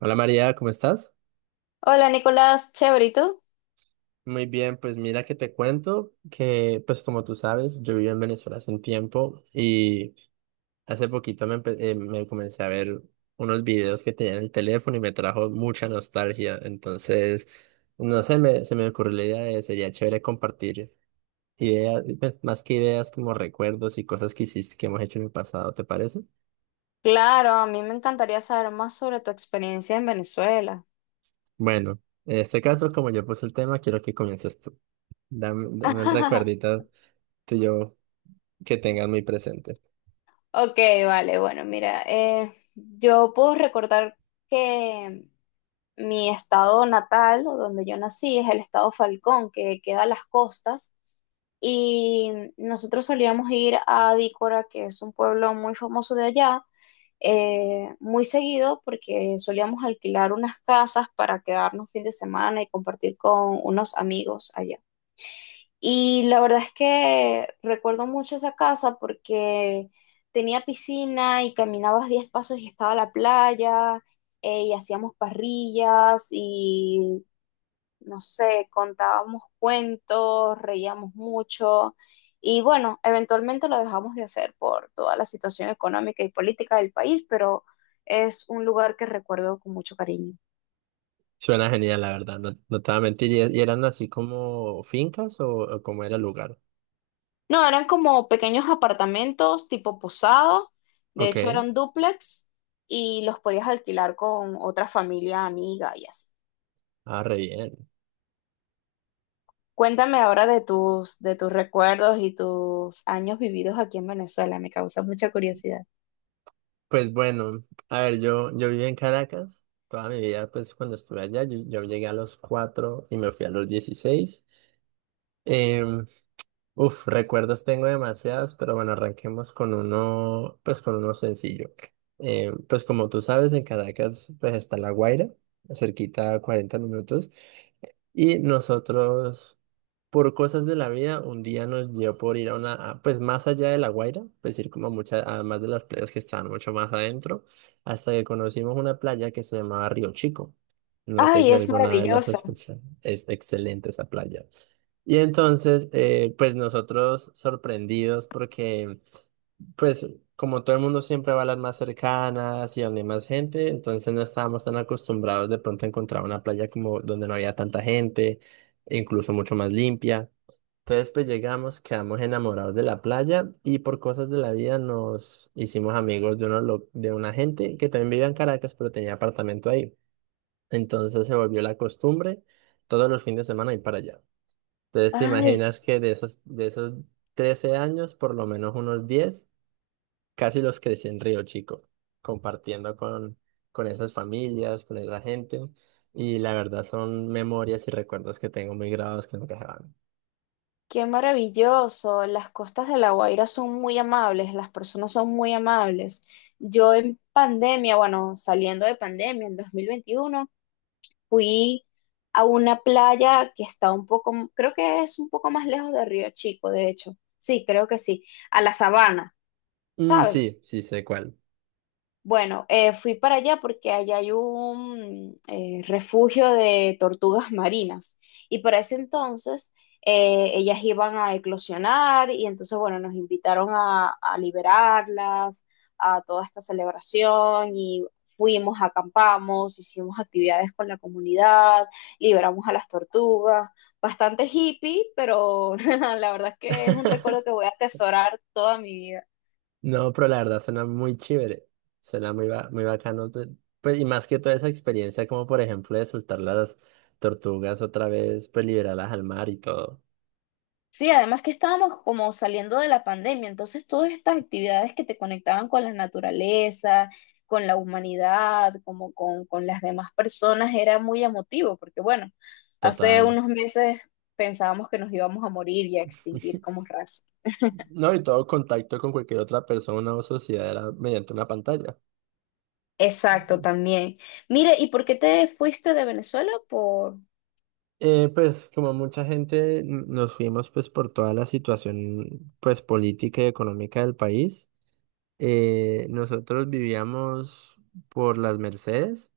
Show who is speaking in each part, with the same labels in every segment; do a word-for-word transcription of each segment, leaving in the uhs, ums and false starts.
Speaker 1: Hola María, ¿cómo estás?
Speaker 2: Hola Nicolás, chévere, ¿y tú?
Speaker 1: Muy bien, pues mira que te cuento que, pues como tú sabes, yo vivo en Venezuela hace un tiempo y hace poquito me, empe- eh, me comencé a ver unos videos que tenía en el teléfono y me trajo mucha nostalgia. Entonces, no sé, me, se me ocurrió la idea de sería chévere compartir ideas, pues, más que ideas como recuerdos y cosas que hiciste, que hemos hecho en el pasado, ¿te parece?
Speaker 2: Claro, a mí me encantaría saber más sobre tu experiencia en Venezuela.
Speaker 1: Bueno, en este caso, como yo puse el tema, quiero que comiences tú. Dame, dame un recuerdito tuyo que tengas muy presente.
Speaker 2: Ok, vale, bueno, mira, eh, yo puedo recordar que mi estado natal, o donde yo nací, es el estado Falcón, que queda a las costas, y nosotros solíamos ir a Dícora, que es un pueblo muy famoso de allá, eh, muy seguido porque solíamos alquilar unas casas para quedarnos fin de semana y compartir con unos amigos allá. Y la verdad es que recuerdo mucho esa casa porque tenía piscina y caminabas diez pasos y estaba la playa, eh, y hacíamos parrillas y no sé, contábamos cuentos, reíamos mucho y bueno, eventualmente lo dejamos de hacer por toda la situación económica y política del país, pero es un lugar que recuerdo con mucho cariño.
Speaker 1: Suena genial, la verdad, no, no te voy a mentir. ¿Y, y eran así como fincas o, o cómo era el lugar?
Speaker 2: No, eran como pequeños apartamentos tipo posado, de
Speaker 1: Ok,
Speaker 2: hecho eran dúplex y los podías alquilar con otra familia amiga y así.
Speaker 1: ah, re bien.
Speaker 2: Cuéntame ahora de tus, de tus recuerdos y tus años vividos aquí en Venezuela, me causa mucha curiosidad.
Speaker 1: Pues bueno, a ver, yo, yo viví en Caracas toda mi vida, pues cuando estuve allá, yo, yo llegué a los cuatro y me fui a los dieciséis. Em, Uf, recuerdos tengo demasiados, pero bueno, arranquemos con uno, pues con uno sencillo. Eh, pues como tú sabes, en Caracas pues está La Guaira, cerquita a cuarenta minutos, y nosotros, por cosas de la vida, un día nos dio por ir a una, a- pues más allá de La Guaira, pues ir como a muchas, además de las playas que estaban mucho más adentro, hasta que conocimos una playa que se llamaba Río Chico. No sé
Speaker 2: Ay,
Speaker 1: si
Speaker 2: es
Speaker 1: alguna vez las has
Speaker 2: maravilloso.
Speaker 1: escuchado. Es excelente esa playa. Y entonces, eh, pues nosotros sorprendidos porque, pues como todo el mundo siempre va a las más cercanas y donde hay más gente, entonces no estábamos tan acostumbrados de pronto a encontrar una playa como donde no había tanta gente, e incluso mucho más limpia. Entonces, pues llegamos, quedamos enamorados de la playa y por cosas de la vida nos hicimos amigos de, uno, lo- de una gente que también vivía en Caracas, pero tenía apartamento ahí. Entonces se volvió la costumbre todos los fines de semana ir para allá. Entonces te
Speaker 2: Ay,
Speaker 1: imaginas que de esos, de esos trece años, por lo menos unos diez casi los crecí en Río Chico, compartiendo con, con esas familias, con esa gente. Y la verdad son memorias y recuerdos que tengo muy grabados que nunca se van.
Speaker 2: qué maravilloso. Las costas de La Guaira son muy amables, las personas son muy amables. Yo en pandemia, bueno, saliendo de pandemia en dos mil veintiuno, fui a una playa que está un poco, creo que es un poco más lejos de Río Chico, de hecho. Sí, creo que sí, a la Sabana,
Speaker 1: Mm,
Speaker 2: ¿sabes?
Speaker 1: sí, sí sé cuál.
Speaker 2: Bueno, eh, fui para allá porque allá hay un eh, refugio de tortugas marinas y para ese entonces, eh, ellas iban a eclosionar y entonces, bueno, nos invitaron a, a liberarlas, a toda esta celebración y fuimos, acampamos, hicimos actividades con la comunidad, liberamos a las tortugas, bastante hippie, pero la verdad es que es un recuerdo que voy a atesorar toda mi vida.
Speaker 1: No, pero la verdad suena muy chévere. Suena muy, ba- muy bacano. te- Pues, y más que toda esa experiencia, como por ejemplo de soltar las tortugas otra vez, pues liberarlas al mar y todo.
Speaker 2: Sí, además que estábamos como saliendo de la pandemia, entonces todas estas actividades que te conectaban con la naturaleza, con la humanidad, como con, con las demás personas, era muy emotivo, porque bueno, hace
Speaker 1: Total.
Speaker 2: unos meses pensábamos que nos íbamos a morir y a extinguir como raza.
Speaker 1: No, y todo contacto con cualquier otra persona o sociedad era mediante una pantalla.
Speaker 2: Exacto, también. Mire, ¿y por qué te fuiste de Venezuela? Por...
Speaker 1: Eh, pues como mucha gente n- nos fuimos pues por toda la situación pues política y económica del país, eh, nosotros vivíamos por las Mercedes,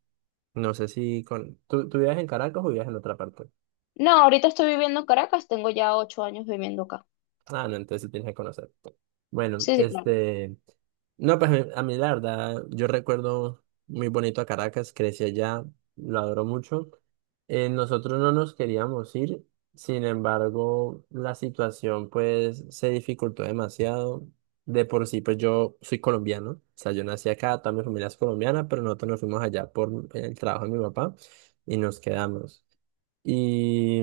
Speaker 1: no sé si con... ¿Tú, tú vivías en Caracas o vivías en otra parte?
Speaker 2: No, ahorita estoy viviendo en Caracas, tengo ya ocho años viviendo acá.
Speaker 1: Ah, no, entonces sí tienes que conocer. Bueno,
Speaker 2: Sí, sí, claro.
Speaker 1: este... No, pues a mí, a mí la verdad, yo recuerdo muy bonito a Caracas, crecí allá, lo adoro mucho. Eh, nosotros no nos queríamos ir, sin embargo, la situación pues se dificultó demasiado. De por sí, pues yo soy colombiano, o sea, yo nací acá, toda mi familia es colombiana, pero nosotros nos fuimos allá por el trabajo de mi papá y nos quedamos. Y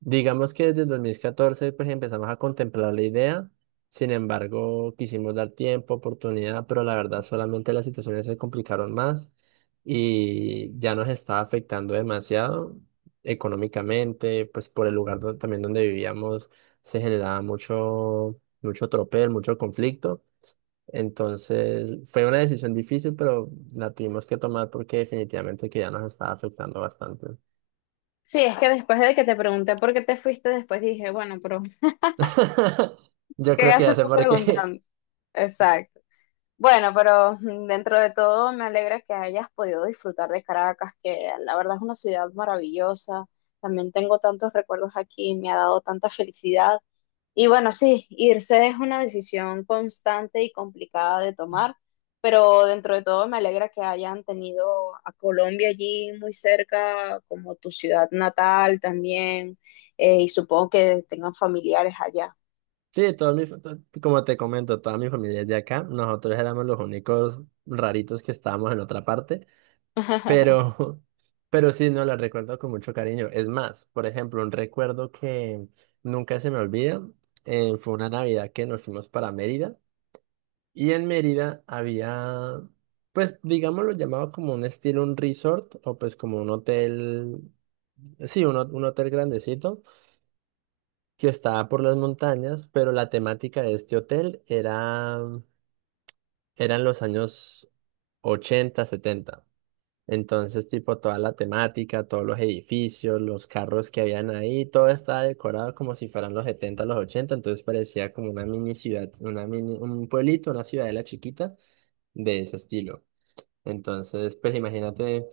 Speaker 1: digamos que desde el dos mil catorce pues empezamos a contemplar la idea, sin embargo quisimos dar tiempo, oportunidad, pero la verdad solamente las situaciones se complicaron más y ya nos estaba afectando demasiado económicamente, pues por el lugar do- también donde vivíamos se generaba mucho, mucho tropel, mucho conflicto. Entonces fue una decisión difícil, pero la tuvimos que tomar porque definitivamente que ya nos estaba afectando bastante.
Speaker 2: Sí, es que después de que te pregunté por qué te fuiste, después dije, bueno, pero
Speaker 1: Yo
Speaker 2: ¿qué
Speaker 1: creo que ya
Speaker 2: haces
Speaker 1: sé
Speaker 2: tú
Speaker 1: por qué.
Speaker 2: preguntando? Exacto. Bueno, pero mm, dentro de todo me alegra que hayas podido disfrutar de Caracas, que la verdad es una ciudad maravillosa. También tengo tantos recuerdos aquí, me ha dado tanta felicidad. Y bueno, sí, irse es una decisión constante y complicada de tomar, pero dentro de todo me alegra que hayan tenido a Colombia allí muy cerca, como tu ciudad natal también, eh, y supongo que tengan familiares allá.
Speaker 1: Sí, todo mi, to- como te comento, toda mi familia es de acá. Nosotros éramos los únicos raritos que estábamos en otra parte, pero, pero sí, no la recuerdo con mucho cariño. Es más, por ejemplo, un recuerdo que nunca se me olvida, eh, fue una Navidad que nos fuimos para Mérida y en Mérida había, pues, digámoslo llamado como un estilo, un resort o pues como un hotel, sí, un, ho- un hotel grandecito que estaba por las montañas, pero la temática de este hotel era, eran los años ochenta setenta. Entonces, tipo, toda la temática, todos los edificios, los carros que habían ahí, todo estaba decorado como si fueran los setenta los ochenta, entonces parecía como una mini ciudad, una mini, un pueblito, una ciudadela chiquita de ese estilo. Entonces, pues imagínate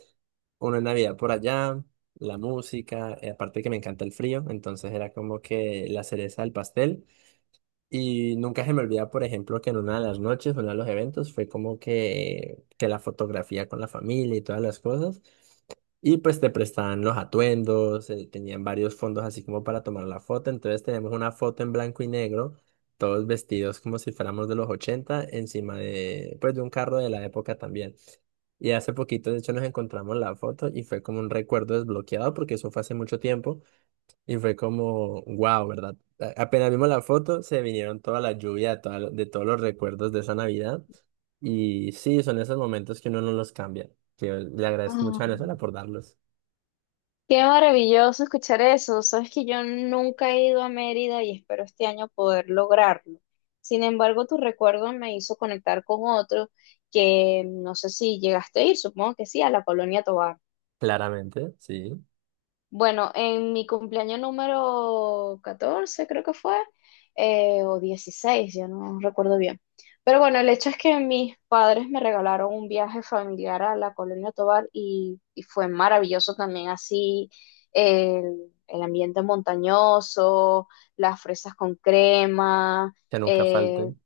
Speaker 1: una Navidad por allá, la música, eh, aparte que me encanta el frío, entonces era como que la cereza del pastel y nunca se me olvida, por ejemplo, que en una de las noches, uno de los eventos, fue como que, que la fotografía con la familia y todas las cosas. Y pues te prestaban los atuendos, eh, tenían varios fondos así como para tomar la foto. Entonces tenemos una foto en blanco y negro, todos vestidos como si fuéramos de los ochenta encima de, pues, de un carro de la época también. Y hace poquito, de hecho, nos encontramos la foto y fue como un recuerdo desbloqueado porque eso fue hace mucho tiempo. Y fue como, wow, ¿verdad? A- Apenas vimos la foto, se vinieron toda la lluvia, toda lo- de todos los recuerdos de esa Navidad. Y sí, son esos momentos que uno no los cambia. Que le agradezco mucho a Venezuela por darlos.
Speaker 2: Qué maravilloso escuchar eso. Sabes que yo nunca he ido a Mérida y espero este año poder lograrlo. Sin embargo, tu recuerdo me hizo conectar con otro que no sé si llegaste a ir, supongo que sí, a la Colonia Tovar.
Speaker 1: Claramente, sí,
Speaker 2: Bueno, en mi cumpleaños número catorce creo que fue, eh, o dieciséis, ya no recuerdo bien. Pero bueno, el hecho es que mis padres me regalaron un viaje familiar a la Colonia Tovar y, y fue maravilloso también, así el, el ambiente montañoso, las fresas con crema,
Speaker 1: que nunca
Speaker 2: eh,
Speaker 1: falten.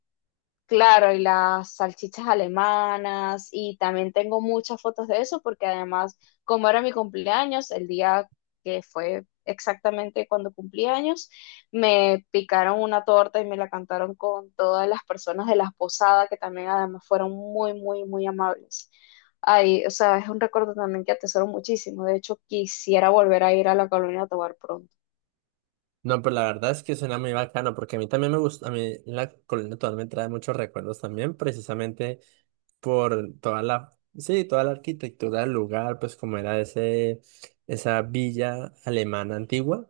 Speaker 2: claro, y las salchichas alemanas, y también tengo muchas fotos de eso, porque además, como era mi cumpleaños, el día que fue exactamente cuando cumplí años, me picaron una torta y me la cantaron con todas las personas de las posadas, que también además fueron muy, muy, muy amables. Ay, o sea, es un recuerdo también que atesoro muchísimo. De hecho, quisiera volver a ir a la Colonia Tovar pronto.
Speaker 1: No, pero la verdad es que suena muy bacano, porque a mí también me gusta, a mí la colonia total me trae muchos recuerdos también, precisamente por toda la, sí, toda la arquitectura del lugar, pues como era ese, esa villa alemana antigua.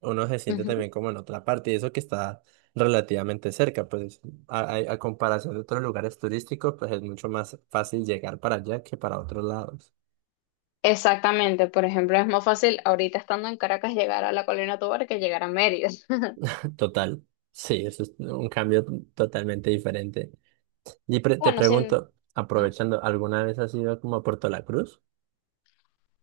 Speaker 1: Uno se siente también como en otra parte, y eso que está relativamente cerca, pues a, a- a comparación de otros lugares turísticos, pues es mucho más fácil llegar para allá que para otros lados.
Speaker 2: Exactamente, por ejemplo, es más fácil ahorita estando en Caracas llegar a la Colina Tovar que llegar a Mérida.
Speaker 1: Total, sí, eso es un cambio totalmente diferente. Y pre- te
Speaker 2: Bueno, sin...
Speaker 1: pregunto, aprovechando, ¿alguna vez has ido como a Puerto La Cruz?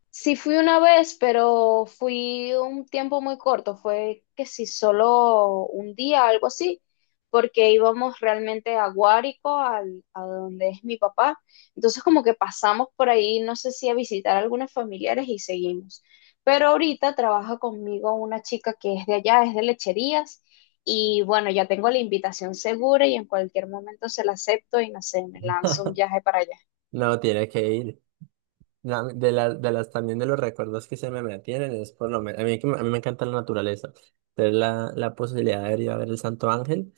Speaker 2: Sí fui una vez, pero fui un tiempo muy corto, fue que sí, solo un día, algo así, porque íbamos realmente a Guárico, al, a donde es mi papá. Entonces como que pasamos por ahí, no sé si a visitar a algunos familiares y seguimos. Pero ahorita trabaja conmigo una chica que es de allá, es de Lecherías, y bueno, ya tengo la invitación segura y en cualquier momento se la acepto y no sé, me lanzo un viaje para allá.
Speaker 1: No, tiene que ir. La- de, la- de las también de los recuerdos que se me mantienen es por lo menos, a mí, que me- a mí me encanta la naturaleza, tener la, la posibilidad de ir a ver el Santo Ángel.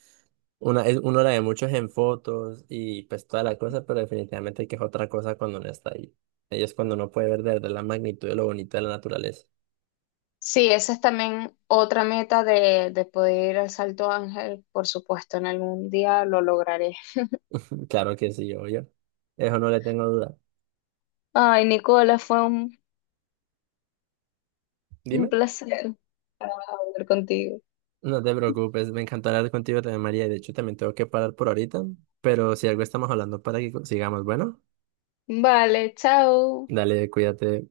Speaker 1: Una, es- uno la ve muchos en fotos y pues toda la cosa, pero definitivamente que es otra cosa cuando uno está ahí. Ahí es cuando uno puede ver de verdad la magnitud de lo bonito de la naturaleza.
Speaker 2: Sí, esa es también otra meta de, de poder ir al Salto Ángel, por supuesto, en algún día lo lograré.
Speaker 1: Claro que sí, obvio. Eso no le tengo duda.
Speaker 2: Ay, Nicola, fue un, un
Speaker 1: Dime.
Speaker 2: placer hablar contigo.
Speaker 1: No te preocupes, me encantará hablar contigo también, María. De hecho, también tengo que parar por ahorita, pero si algo estamos hablando para que sigamos, bueno,
Speaker 2: Vale, chao.
Speaker 1: dale, cuídate.